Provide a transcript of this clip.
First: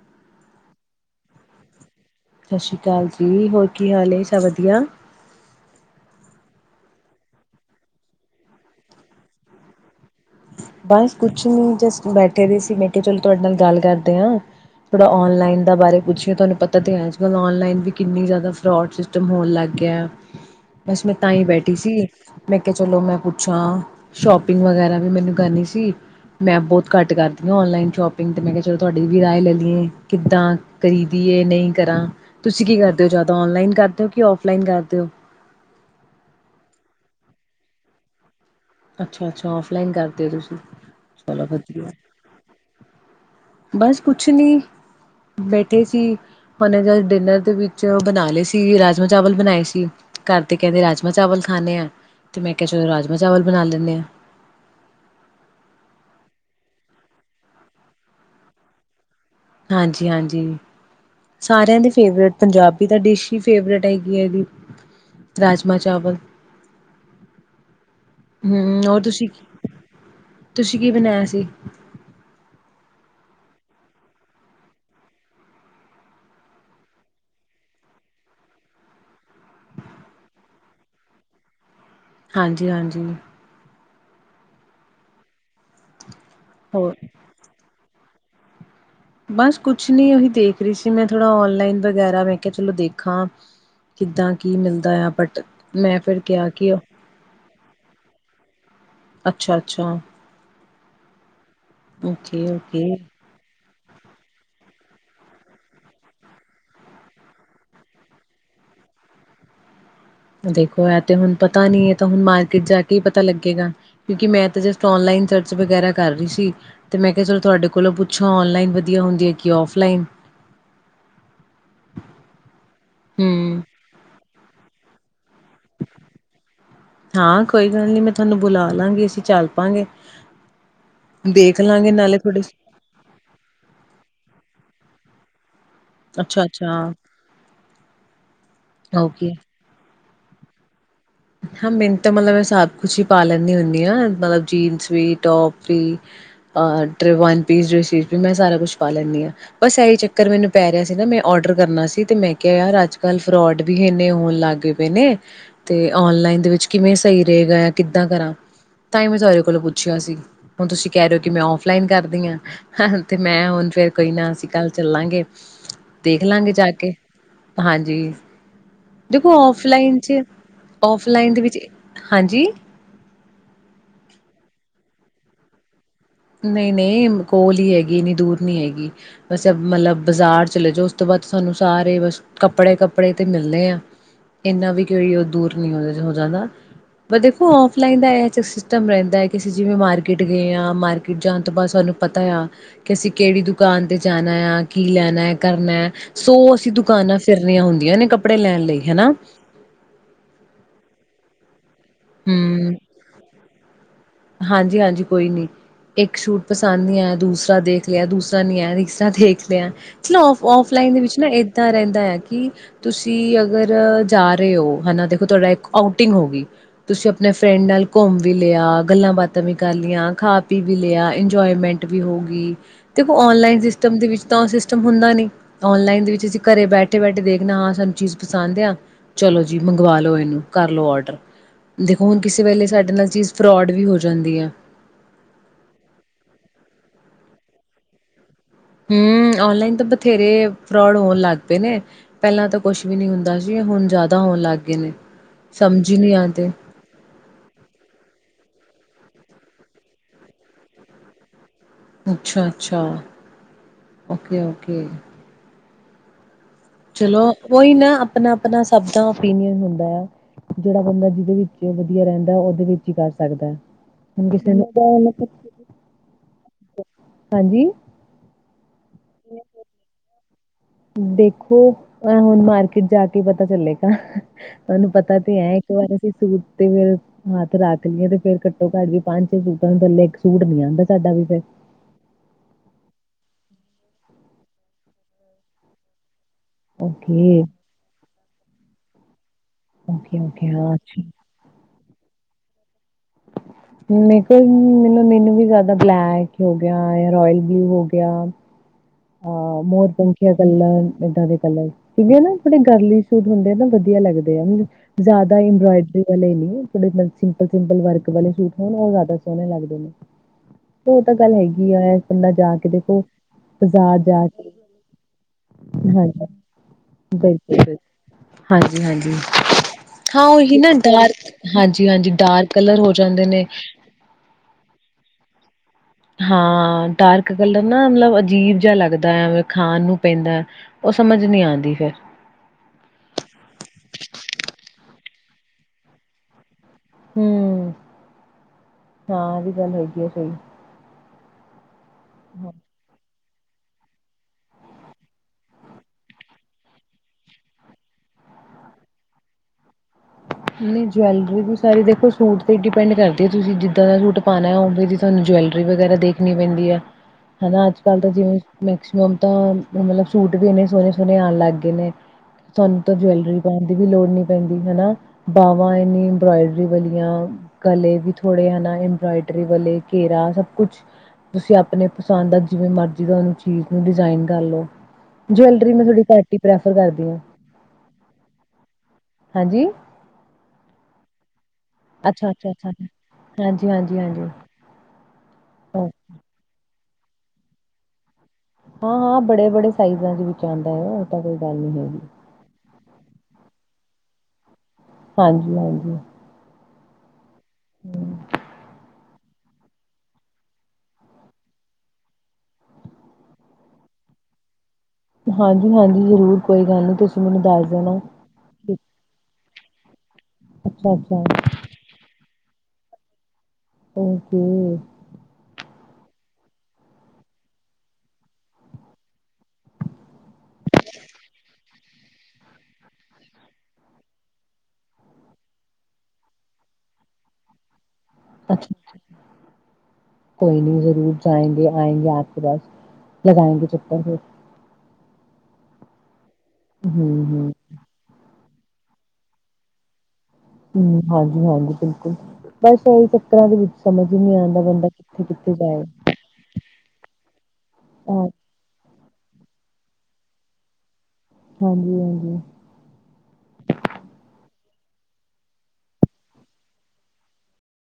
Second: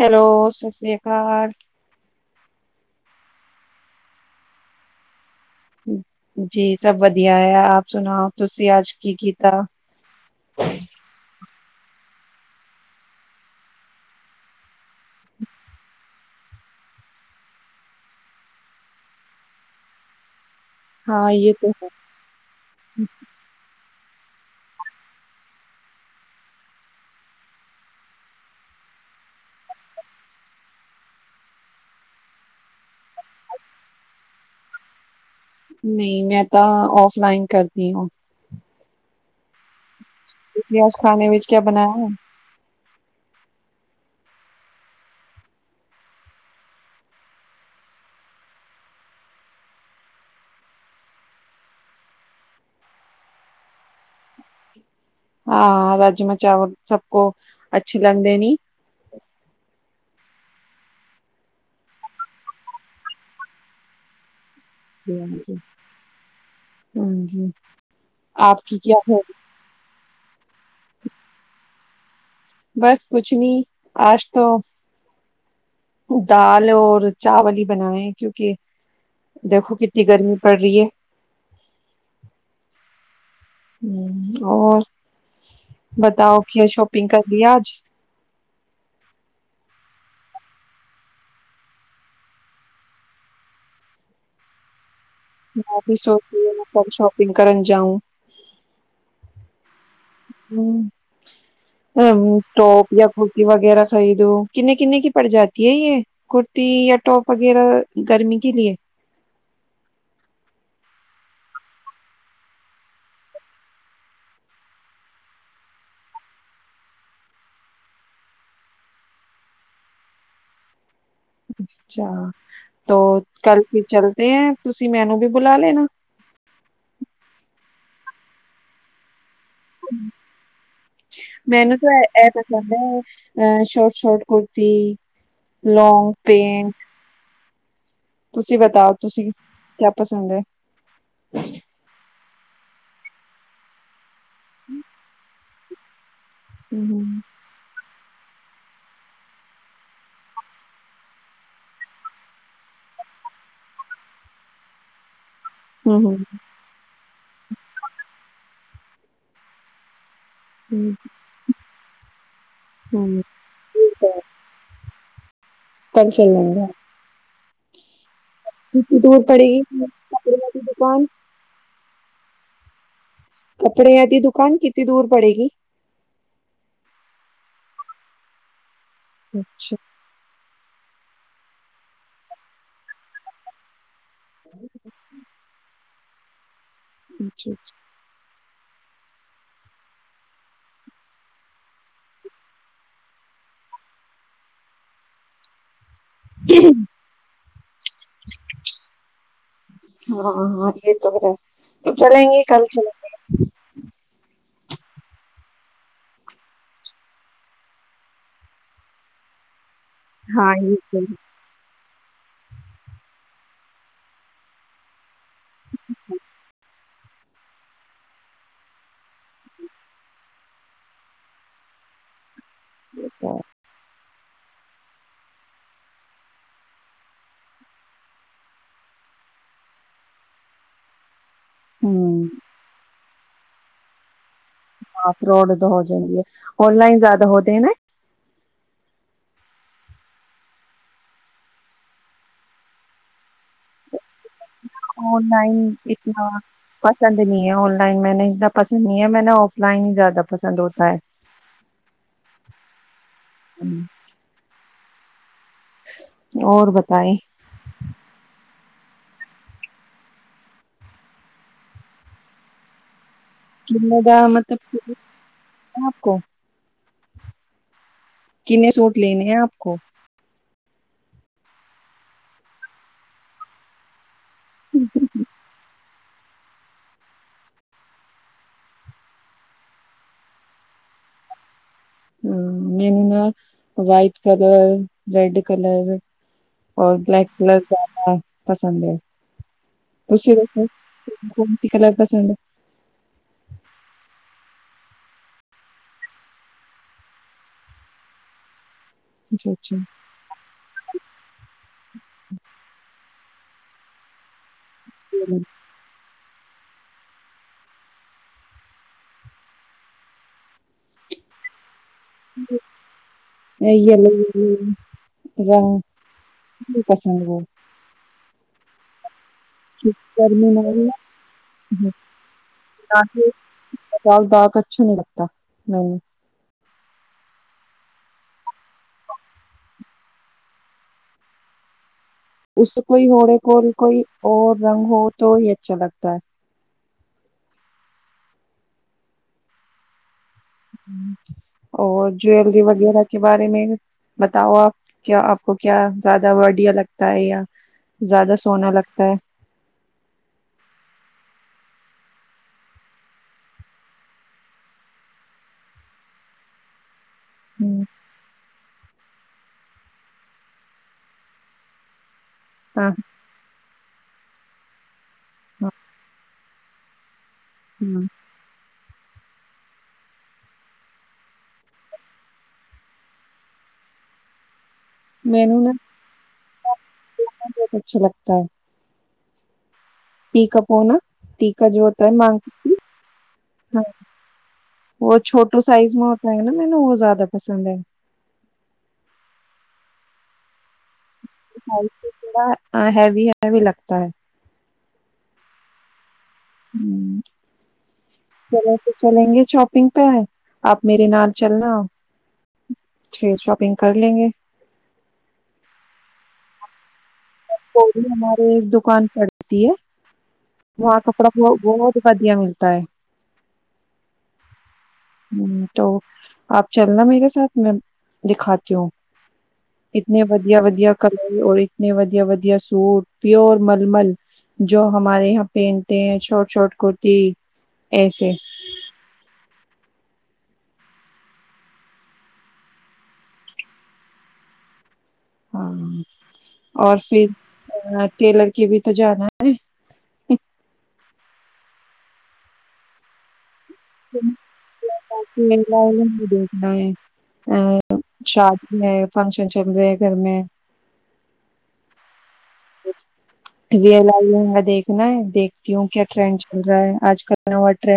Hello ਸਤਿ ਸ੍ਰੀ ਅਕਾਲ। ਸਤਿ ਸ਼੍ਰੀ ਅਕਾਲ ਜੀ ਹੋਰ ਕੀ ਹਾਲ ਸਭ ਵਧੀਆ। ਜੀ ਸਭ ਵਧੀਆ ਹੈ ਆਪ ਸੁਣਾਓ ਤੁਸੀਂ ਅੱਜ ਕੀ ਕੀਤਾ। ਬਸ ਕੁਛ ਨੀ ਜਸਟ ਬੈਠੇ ਦੇ ਸੀ ਮੈਂ ਕਿਹਾ ਚਲੋ ਤੁਹਾਡੇ ਨਾਲ ਗੱਲ ਕਰਦੇ ਹਾਂ ਥੋੜਾ ਔਨਲਾਈਨ ਦਾ ਬਾਰੇ ਪੁੱਛ ਤੁਹਾਨੂੰ ਪਤਾ ਤੇ ਹੈ ਅੱਜ ਕੱਲ ਔਨਲਾਈਨ ਵੀ ਕਿੰਨੀ ਜ਼ਿਆਦਾ ਫਰੋਡ ਸਿਸਟਮ ਹੋਣ ਲੱਗ ਗਿਆ। ਬਸ ਮੈਂ ਹਾਂ ਤਾਂ ਹੀ ਇਹ ਤੇ ਬੈਠੀ ਹੈ ਸੀ ਮੈਂ ਕਿਹਾ ਚਲੋ ਮੈਂ ਪੁੱਛਾਂ ਸ਼ੋਪਿੰਗ ਵਗੈਰਾ ਵੀ ਮੈਨੂੰ ਕਰਨੀ ਸੀ ਮੈਂ ਬਹੁਤ ਘੱਟ ਕਰਦੀ ਔਨਲਾਈਨ ਸ਼ੋਪਿੰਗ ਤੇ ਮੈਂ ਕਿਹਾ ਚਲੋ ਤੁਹਾਡੀ ਵੀ ਰਾਏ ਲੈ ਲਈਏ ਕਿੱਦਾਂ ਕਰੀਦੀਏ ਨਹੀਂ ਕਰਾਂ ਤੁਸੀਂ ਕੀ ਕਰਦੇ ਹੋ ਜ਼ਿਆਦਾ ਔਨਲ ਨਲਾਈਨ ਕਰਦੇ ਹੋ ਕਿ ਫਲਾਈਨ ਕਰਦੇ ਹੋ। ਨਹੀਂ ਮੈਂ ਤਾਂ ਔਫਲਾਈਨ ਕਰਦੀ ਆਂ। ਅੱਛਾ-ਅੱਛਾ ਔਫਲਾਈਨ ਕਰ ਤੁਸੀਂ ਅੱਜ ਖਾਣੇ ਵਿੱਚ ਕਿਆ ਬਣਾਇਆ ਹੈ। ਬਸ ਕੁਛ ਨੀ ਬੈਠੇ ਸੀ ਉਹਨੇ ਜਦ ਡਿਨਰ ਦੇ ਵਿੱਚ ਬਣਾ ਲਏ ਸੀ ਰਾਜਮਾਂ ਚਾਵਲ ਬਣਾਏ ਸੀ ਘਰ ਤੇ ਕਹਿੰਦੇ ਰਾਜਮਾਂ ਚਾਵਲ ਖਾਂਦੇ ਆ ਤੇ ਮੈਂ ਕਿਹਾ ਚਲ ਰਾਜਮਾਂ ਚਾਵਲ ਬਣਾ ਲੈਨੇ ਆ। ਹਾਂ ਰਾਜਮਾ ਚਾਵਲ ਸਭ ਕੋ ਅੱਛੇ ਲਾਦੇ ਨੀ। ਹਾਂਜੀ-ਹਾਂਜੀ ਸਾਰਿਆਂ ਦੇ ਫੇਵਰੇਟ ਪੰਜਾਬੀ ਦੀ ਡਿਸ਼ ਹੀ ਫੇਵਰੇਟ ਹੈਗੀ ਹੈਦੀ। ਹਾਂਜੀ ਰਾਜਮਾਂ ਚਾਵਲ ਹਾਂਜੀ ਆਪਕੀ ਹੋਰ ਕਿਆ ਹਾਂ ਤੁਸੀਂ ਕੀ ਤੁਸੀਂ ਕੀ ਬਣਾਇਆ ਸੀ। ਬਸ ਕੁਛੱ ਨੀ ਆਜ ਤੋਂ ਦਾਲ ਔਰ ਚਾਵਲ ਹੀ ਬਣਾਏ ਕਿਉਂਕਿ ਦੇਖੋ ਕਿਤਨੀ ਗਰਮੀ ਪਰ ਰਹੀ ਹੈ। ਹਾਂਜੀ-ਹਾਂਜੀ। ਹੂ ਹੋਰ ਬੱ ਤਾਂ ਕੀ ਹੋਰ ਸ਼ੋਪਿੰਗ ਕਾ ਕੀਆ ਆਜ। ਬਸ ਕੁਛ ਨੀ ਉਹੀ ਦੇਖ ਰਹੀ ਸੀ ਮੈਂ ਥੋੜਾ ਉਨਲਾਈਨ ਵਗੈਰਾ ਮੈਂ ਕਿਹਾ ਚਲੋ ਦੇਖਾਂ ਕਿੱਦਾਂ ਕੀ ਮਿਲਦਾ। ਬਟ ਮੈਂ ਵੀ ਫਿਰ ਸੋਚ ਦੀ ਕਿਹਾ ਕਿ ਕਲ ਸ਼ੋਪਿੰਗ ਕਰਨ ਜਾਊ। ਅੱਛਾ ਅੱਛਾ ਹੂ ਹਮ ਓਕੇ ਟੋਪ ਓਕੇ ਜਾਂ ਕੁਰਤੀ ਵਗੈਰਾ ਖ਼ਰੀਦੋ ਕਿੰਨੇ-ਕਿੰਨੇ ਕੀ ਪੜ ਜਾਤੀ ਹੈ ਯ ਕੁੁਰਤੀ ਜਾਂ ਟੋਪ ਵਗੈਰਾ ਗਰਮੀ ਕੇ ਲੀਏ। ਦੇਖੋ ਇਹ ਤੇ ਹੁਣ ਪਤਾ ਨੀ ਹੈ ਹੁਣ ਮਾਰਕੀਟ ਜਾ ਕੇ ਹੀ ਪਤਾ ਲੱਗੇਗਾ ਕਿਉਂਕਿ ਮੈਂ ਤਾਂ ਜਸਟ ਔਨਲਾਈਨ ਸਰਚ ਵਗੈਰਾ ਕਰ ਰਹੀ ਸੀ ਤੇ ਮੈਂ ਕਿਹਾ ਚਲੋ ਤੁਹਾਡੇ ਕੋਲੋਂ ਪੁੱਛੋ ਔਨਲਾਈਨ ਵਧੀਆ ਹੁੰਦੀ ਹੈ ਕਿ ਔਫਲਾਈਨ। ਅੱਛਾ ਤੋਂ ਹਮ ਕੱਲ ਕੀ ਚਲਦੇ ਹੈ ਤੁਸ ਮੈਨੂੰ ਵੀ ਬੁਲਾ ਲੈਣਾ। [unintelligible] ਮੈਂ ਤੁਹਾਨੂੰ ਬੁਲਾ ਲਵਾਂਗੀ ਅਸੀਂ ਚੱਲ ਪਾਂਗੇ ਦੇਖ ਮੈਨੂੰ ਲਾਂਗੇ ਤਾਂ ਨਾਲੇ ਇਹ ਥੋੜੇ ਪਸੰਦ ਹੈ ਅਹ ਸ਼ੋਰਟ ਸ਼ੋਟ ਕੁੁਰਤੀ ਲੋਂਗ ਅੱਛਾ ਅੱਛਾ ਪੈਂਟ। ਤੁਸੀਂ ਬਤਾਓ ਓਕੇ ਤੁਸੀਂ ਕ ਪਸੰਦ ਹੈ। ਹਾਂ ਮੈਨੂੰ ਤਾਂ ਮਤਲਬ ਹੈ ਸਬ ਕੁੱਛ ਵੀ ਪਾ ਲੈਨੀ ਹੁੰਨੀ ਆ। ਮਤਲਬ ਜੀਨਸ ਵੀ, ਟੋਪ ਤੇ ਅਹ ਟਰੀ ਵਨ ਪੀਸ ਡਰੈਸਿਸ। ਵੀ ਮੈਂ ਸਾਰਾ ਕੁਛ ਪਾ ਲੈਂਦੀ ਹਾਂ, ਬਸ ਇਹੀ ਚੱਕਰ ਮੈਨੂੰ ਪੈ ਰਿਹਾ ਸੀ ਨਾ, ਮੈਂ ਔਡਰ ਕਰਨਾ ਸੀ ਤੇ ਮੈਂ ਕਿਹਾ ਯਾਰ ਅੱਜ ਕੱਲ ਫਰੋਡ ਵੀ ਇੰਨੇ ਹੋਣ ਲੱਗਗੇ ਪਏ ਨੇ, ਤੇ ਔਨਲਾਈਨ ਦੇ ਵਿੱਚ ਕਿਵੇਂ ਸਹੀ ਰਹੇਗਾ, ਏਹ ਕਿੱਦਾਂ ਕਰਾਂ? ਤਾਂ ਹੀ ਮੈਂ ਤੁਹਾਡੇ ਕੋਲੋਂ ਪੁੱਛਿਆ ਸੀ। ਹੁਣ ਤੁਸੀਂ ਕਹਿ ਰਹੇ ਹੋ ਕਿ ਮੈਂ ਔਫ ਲਾਈਨ ਕਰਦੀ ਹਾਂ ਤੇ ਮੈਂ ਹੁਣ ਫ਼ਿਰ ਕੋਈ ਨਾ, ਅਸੀਂ ਕੱਲ ਚੱਲਾਂਗੇ, ਦੇਖ ਲਾਂਗੇ ਜਾ ਕੇ। ਹਾਂਜੀ। ਦੂਰ ਦੇਖੋ ਪੜੇਗੀ ਔਫਲਾਈਨ ਚ ਔਫਲਾਈਨ ਦੇ ਵਿੱਚ ਹਾਂਜੀ? ਕੱਪੜੇਆ ਦੀ ਦੁਕਾਨ ਕਿ ਕਿਤਨੀ ਦੂਰ ਪੜੇਗੀ? ਨਹੀਂ-ਨਹੀਂ, ਕੋਲ ਹੀ ਹੈਗੀ, ਇੰਨੀ ਦੂਰ ਨਹੀਂ ਹੈਗੀ। ਵੈਸੇ ਮਤਲਬ ਬਜ਼ਾਰ ਚ ਚਲੇ ਜਾਓ, ਉਸ ਤੋਂ ਬਾਅਦ ਸਾਨੂੰ ਸਾਰੇ ਬਸ ਕੱਪੜੇ-ਕੱਪੜੇ ਤੇ ਮਿਲਨੇ ਆ। ਇੰਨਾ ਵੀ ਕੋਈ ਉਹ ਦੂਰ ਹੋ ਜਾਂਦਾ। ਪਰ ਦੇਖੋ ਔਫਲਾਈਨ ਦਾ ਐ [unintelligible] ਟਮ ਰਹਿੰਦਾ ਹੈ ਕਿ ਅਸੀਂ ਜਿਵੇਂ ਮਾਰਕੀਟ ਗਏ ਹਾਂ ਮਾਰ ਕੀਟ ਜਾਣ ਤੋਂ ਬਾਅਦ ਸਾਨੂੰ ਪਤਾ ਆ, ਕਿ ਅਸੀਂ ਕਿਹੜੀ ਦੁਕਾਨ ਤੇ ਜਾਣਾ ਆ? ਕੀ ਲੈਣਾ ਹੈ? ਕਰਨਾ ਹੈ? ਸੋ ਅਸੀਂ ਦੁਕਾਨਾਂ ਫਿਰਨੀਆਂ ਹੁੰਦੀਆਂ ਨੇ ਕੱਪੜੇ ਲੈਣ ਲਈ, ਹਨਾ? ਚਲੇਗੇ ਕੱਲ ਹਮ ਚਲੇਂਗੇ। [inaudible] ਹਾਂਜੀ-ਹਾਂਜੀ ਕੋਈ ਨੀ, ਇੱਕ ਸ਼ੂਟ ਪਸੰਦ ਨਹੀਂ ਆਇਆ, ਦੂਸਰਾ ਦੇਖ ਲਿਆ, ਦੂਸਰਾ ਨੀ ਆਇਆ, ਤੀਸਰਾ ਦੇਖ ਲਿਆ। ਚਲੋ ਔਫ ਔਫਲਾਈਨ ਦੇ ਵਿੱਚ ਨਾ ਏਦਾ ਰਹਿੰ ਦਾ ਕਿ ਤੁਸੀਂ ਅਗਰ ਜਾ ਰਹੇ ਹੋ, ਹਨਾ ਤੇ ਤੁਹਾਡਾ ਇੱਕ ਆਊਟਿੰਗ ਹੋ ਗਈ। ਤੁਸੀਂ ਅਪਣੇ ਫਰੈਂਡ ਨਾਲ ਘੁੰਮ ਵੀ ਲਿਆ। ਗੱਲਾਂ ਬਾਤ ਤਾਂ ਵੀ ਕਰ ਲੀਆਂ, ਖਾ ਪੀ ਵੀ ਲਿਆ, ਇੰਜੋਏਮੈਂਟ ਵੀ ਹੋ ਗੀ। ਦੇਖੋ ਔਨਲਾਈਨ ਸਿਸਟਮ ਦੇ ਵਿੱਚ ਤਾਂ ਔ ਸਿਸ ਟਮ ਹੁੰਦਾ ਨੀ ਔਨਲਾਈਨ ਦੇ ਵਿੱਚ ਅਸੀਂ ਘਰੇ ਬੈਠੇ ਬੈਠੇ ਦੇਖਣਾ ਹਾਂ ਸਾਨੂੰ ਚੀਜ਼ ਪਸੰਦ ਆ ਚਲੋ ਜੀ ਮੰਗਵਾ ਲੋ ਏਨੂੰ ਕਰ ਲੈ ਔਡਰ। ਦੇਖੋ ਹੁਣ ਕਿਸੇ ਵੇਲੇ ਸਾਡੇ ਨਾਲ ਚੀਜ਼ ਫਰੋਡ ਵੀ ਹੋ ਜਾਂਦੀ ਆ। ਹਾਂ, ਫਰੋਡ ਤਾਂ ਹੋ ਜਾਂਦੀ ਐ, ਔਨਲਾਈਨ ਜੈਦਾ ਹੋਤੇ ਹੈ ਨਾ। ਹੂੰ, ਔਨਲਾਈਨ ਤਾਂ ਬਥੇਰੇ ਫਰੋਡ ਹੋਣ ਲੱਗ ਪੇ ਨੇ ਪੈਲਾਂ ਤਾਂ ਕੁਛ ਵੀ ਨੀ ਹੁੰਦਾ ਸੀ ਹੁਣ ਜੈਦ ਔਨਲਾਈਨ ਇਤਨਾ ਆਂਦੇ, ਪਸੰਦ ਨ੍ਹੀਂ ਹੈ, ਔਨਲਾਈਨ ਮੈਨੂੰ ਇੰਦਾ ਪਸੰਦ ਨੀ ਐ, ਮੈ ਨਾ ਔਫਲਾਈਨ ਹੀ ਜੈਦਾ ਪਸੰਦ ਹੋਤਾ ਹੈ। ਅੱਛਾ ਅੱਛਾ, ਓਕੇ ਓਕੇ। [inaudible] ਚਲੋ ਓਈ ਨਾ ਅਪਣਾ ਅਪਣਾ ਸਭ ਦਾ ਔਪੀਨੀਅਨ ਹੁੰਦਾ ਐ ਜੇੜਾ ਬੰਦਾ ਜਿਦੇ ਵਿੱਚ ਵਧੀਆ ਰੈੰਦਾ ਓਦੇ ਵਿੱਚ ਹੀ ਕਰ ਸਕ ਸਕਦਾ ਐ, ਕਿਸੇ ਨੂੰ ਕੈ ਨਾ [inaudible] ਹਾਂਜੀ। ਕਿੰਨੇ ਸੂਟ ਲੈਣੇੇ ਹੈ ਆਪ ਕੋ। ਦੇਖੋ ਔ ਹੋਣ ਮਾਰਕੀਟ ਜਾ ਕੇ ਪਤਾ ਚੱਲੇਗਾ। ਤੁਹਾਨੂੰ ਪਤਾ ਤੇ ਹੈ ਇੱਕ ਵਾਰ ਅਸ ਸੀ ਸੂਟ ਤੇ ਫੇਰ ਹੱਥ ਰੱਖ ਲਈਏ ਤੇ ਫੇਰ ਘੱਟੋ ਘੱਟ ਵੀ ਪੰਜ ਛੇ ਸੂਟਾਂ ਨੂੰ ਥੱਲੇ ਇੱਕ ਸੂਟ ਨੀ ਆਂਦਾ ਸਾਡਾ ਵੀ ਫੇਰ। ਹੂੰ ਮੈਨੂੰ ਨਾ ਵਾਈਟ ਕਲਰ, ਰੈਡ ਕਲਰ ਹੋਰ ਬਲੈਕ ਓਕੇ, ਕਲਰ ਜੈਦਾ ਪਸੰਦ ਹੈ, ਓਕੇ, ਤੁਸੀਂ ਓਕੇ ਦੇਖੋ ਹਾਂ ਅੱਛਾ। ਤੁਮ ਕਲਰ ਪਸੰਦ ਐ। ਮੇ ਕੋਲ ਮੈਨ ਮੈਨੂੰ ਵੀ ਜੈਦਾ ਬਲੈਕ ਹੈਗਾ, ਰੋਇਲ ਬਲੂ ਹੋ ਗਿਆ। ਹਾਂ ਮੋਰਪਖੀਆਂ ਕਲਰ ਏਦਾਂ ਦੇ ਕਲਰ ਸੀਗਾ ਨਾ ਥੋੜੀ ਗਰਲੀਸ਼ ਸੂ ਹੁੰਦੇ ਨਾ ਵਧੀਆ ਲੱਗਦੇ। ਦੇ ਐ ਮੈਨੂੰ ਜੈਦਾ ਇੰਬੋਇਡਰੀ ਵਾਲੇ ਨੀ। ਥੋੜੇ ਮੈਨ ਸਿੰਪਲ ਸਿੰਪਲ ਵਰਕ ਵਾਲੇ ਸੂਟ ਹੋਣ ਓਹ ਜੈਦਾ ਸੋਣੇ ਲੱਗਦੇ ਨੇ। ਔ ਤਾਂ ਗੱਲ ਹੈਗੀ ਐ ਇਕ ਬੰਦਾ ਜਾ ਕੇ ਦੇਖੋ ਬਜ਼ਾਰ ਜਾ ਕੇ ਹਾਂਜੀ, ਬਿਲਕੁਲ ਬਿਲਕੁਲ। ਹਾਂਜੀ ਹਾਂਜੀ। ਹਾਂ ਓਹੀ ਨਾ ਡਾਰਕ ਹਾਂਜੀ ਹਾਂਜੀ ਡਾਰਕ ਕਲਰ ਔਰ ਤਾਕੇ ਡਾਰਕ ਡਾਕ ਅੱਛਾ ਨੀ ਲੱਗਤਾ। ਹਾਂ ਡਾਰਕ। ਇੱਕ ਗੱਲ ਨਾ ਮਤਲਬ ਅਜੀਬ ਜਿਹਾ ਲੱਗਦਾ ਹੈ ਖਾਣ ਨੂੰ ਪੈਂਦਾ ਉਹ ਸਮਝ ਨੀ ਆਉਂਦੀ ਫਿਰ। ਉਸ ਕੋਈ ਹੋੜੇ ਕੋਲ ਕੋਈ ਰ ਰੰਗ ਹੋ ਤਾਂ ਹੀ ਅੱਛਾ ਲਗਦਾ ਹੈ। ਹਮ ਹਾਂ ਇਹਦੀ ਗੱਲ ਹੈਗੀ ਆ ਸਹੀ। ਹੋਰ ਜਵਲਰੀ ਵਗੈਰਾ। ਕੇ ਬਾਰੇ ਮ ਬਤਾਓ ਆਪ ਕ ਆਪ ਕਿਆ ਜ਼ਿਆਦਾ ਵਡਆ ਲਗਦਾ ਹੈ ਜਾਂ ਜ਼ਿਆਦਾ ਸੋਨਾ ਲਗਦਾ ਹੈ। ਨਹੀਂ ਜਵੈਲਰੀ ਵੀ ਸਾਰੀ ਦੇਖੋ ਸੂਟ ਤੇ ਡਿਪੈਂਡ ਕਰਦੀ ਆ ਤੁਸੀਂ ਜਿਦਾਂ ਦਾ ਸੂਟ ਪਾਣਾਵੇ ਤੁਾਨੂੰ ਜੈਲਰੀ ਵਗੈਰਾ ਦੇਖਣੀ ਪੈਂਦੀ ਆ। ਹਨਾ ਅੱਜ ਕੱਲ੍ਹ ਤਾਂ ਜਿਵੇਂ ਮੈਕਸੀਮਮ। ਤਾਂ ਮਤਲਬ ਸੂਟ ਵੀ ਇੰਨੇ ਸੋਹਣੇ ਸੋਹਣੇ ਆਉਣ ਲੱਗ ਗਏ ਨੇ। ਸਾਨੂੰ ਤਾਂ ਜੁਵੈਲਰੀ ਪਾਉਣ ਦੀ ਵੀ ਲੋੜ ਨਹੀਂ। ਪੈਂਦੀ ਹਨਾ। ਬਾਾਹਵਾਂ ਇਹਨੀ ਇੰਬਰਾੋਇਡਰੀ। ਬਵਲੀਆਂ। ਗਲੇ ਵੀ ਥੋੜੇ ਹਨਾ। ਰੀ ਵਾਲੇ ਘੇਰਾ ਸਭ ਕੁਛ ਤੁਸੀਂ ਆਪਣੇ ਪਸੰਦ ਦਾ ਜਿਵੇਂ ਮਰਜ਼ੀ ਤੁਾਨੂੰ ਚੀਜ਼ ਨੂੰ ਡਿਜ਼ਾਇਨ ਕਰ ਲਓ। ਜਵੈਲਰੀ ਮੈਂ ਤੁਥਹਾੀ ਪਾਰਟੀ ਪ੍ਰੈਫਰ ਕਰਦੀ ਹਾਂ। ਹਾਂਜੀ। ਪਟੀਕ ਅੱਛਾ ਪਣਾਕ। ਅੱਛਾ ਅੱਛਾ ਹਾਂਜੀ ਹਾਂਜੀ ਹਾਂਜੀ ਉਹ ਛੋਟੋ ਸਾਈਜ਼ ਮੈਂ ਹੋ ਹੈ ਨਾ ਮੈ ਜ਼ਿਆਦਾ ਪਸੰਦ ਹੈ। ਹਾਂ ਹਾਂ ਬੜੇ ਬੜੇ ਸਾਈਜ਼ਾਂ ਚ ਵਿੱਚ ਆਂਦੇ। ਜੜਾ ਹੈਵੀ ਹੈਵੀ ਲੱਗਦਾ ਹੈ। ਹਾਂਜੀ ਹਾਂਜੀ। ਹੂ। ਬੜਾ ਕੁਝ। ਚਲਗੇ ਸ਼ੋਪਿੰਗ ਪੇ ਆਪ ਮੇਰੇ ਨਾਲ ਚਲਣਾ ਫਿਰ ਸ਼ੋਪਿੰਗ ਕਰ ਲੈਣਗੇ। ਹਾਂਜੀ ਹਾਂਜੀ ਜ਼ਰੂਰ ਕੋਈ ਗੱਲ ਨਹੀਂ ਤੁਸੀਂ। ਮੈਨੂੰ ਦੱਸ ਦੇਣਾ। ਵੀ ਹਮੀ ਇੱਕ ਦੁਕਾਨ ਪਰ। [inaudible] ਧਆ। ਵਹਾ ਅੱਛਾ-ਅੱਛਾ ਕੱਪੜਾ ਬਹੁਤ। ਮਿਲਤਾ ਹੈ। ਠੀਕ ਏ। [inaudible] ਹੂ ਆਪ ਚਲਣਾ ਮੇਰੇ ਸਾਥ ਮੈਂ ਦਿਖਾਤੀ ਹ ਇਤਨ ਵਧੀਆ ਵਧੀਆ ਕਲਰ ਔਰ ਇਤੇ ਵਧੀਆ ਵਧੀਆ ਸੂਟ ਪਿਓਰ ਮਲਮਲ ਜੋ ਹਮਾਰਾਰੇ ਯਾਂ ਪਹਿਨਤੇ ਹੈ ਸ਼ੋਟ ਸ਼ੋਰਟ ਕੁੁਰਤੀ। ਏਸ। ਅੱਛਾ-ਅੱਛਾ ਕੋਈ ਨਹੀਂ ਜ਼ਰੂਰ ਜਾਏਂਗੇੇ ਆਏਂਗੇੇ ਆਪ ਕੇ ਪਾਸ ਲਗਾਏਂਗੇੇ ਚੱਕਰ ਫਿਰ। ਹਾਂ। ਔਰ ਹੂੰ-ਹੂੰ, ਫਿਰ ਅਕਲੇ। ਕਿ ਵੀ ਤਾਂ ਜਾਣਾ ਹੈ। ਹਮ ਹਾਂਜੀ ਹਾਂਜੀ ਬਿਲਕੁਲ ਬਸ ਇਹੀ ਚੱਕਰਾਂ ਦੇ ਵਿੱਚ ਸਮਝ ਹੀ ਨਹੀਂੀ ਆਉਂਦਾ ਬੰਦਾ ਕਿੱਥੇ ਕਿੱਥੇ ਜਾਏ। ਅ ਹਾਂ ਸ਼ਾਦੀ ਹੈ। ਫੰਕਸ਼ਨ ਚੱਲ ਰਹੇ ਘਰ ਮੈਂ ਹਾਂਜੀ-ਹਾਂਜੀ। ਵੀ ਲ ਦੇਖ। ਣਾ ਦੇਖਤੀ ਹੁ ਕਿਆ ਟ੍ਰਰੈਂਡ ਚੱਲ ਰਿਹਾ ਹੈ ਆਜ ਕਲ ਨਵਾਂ ਟ੍ਰੈਂਡ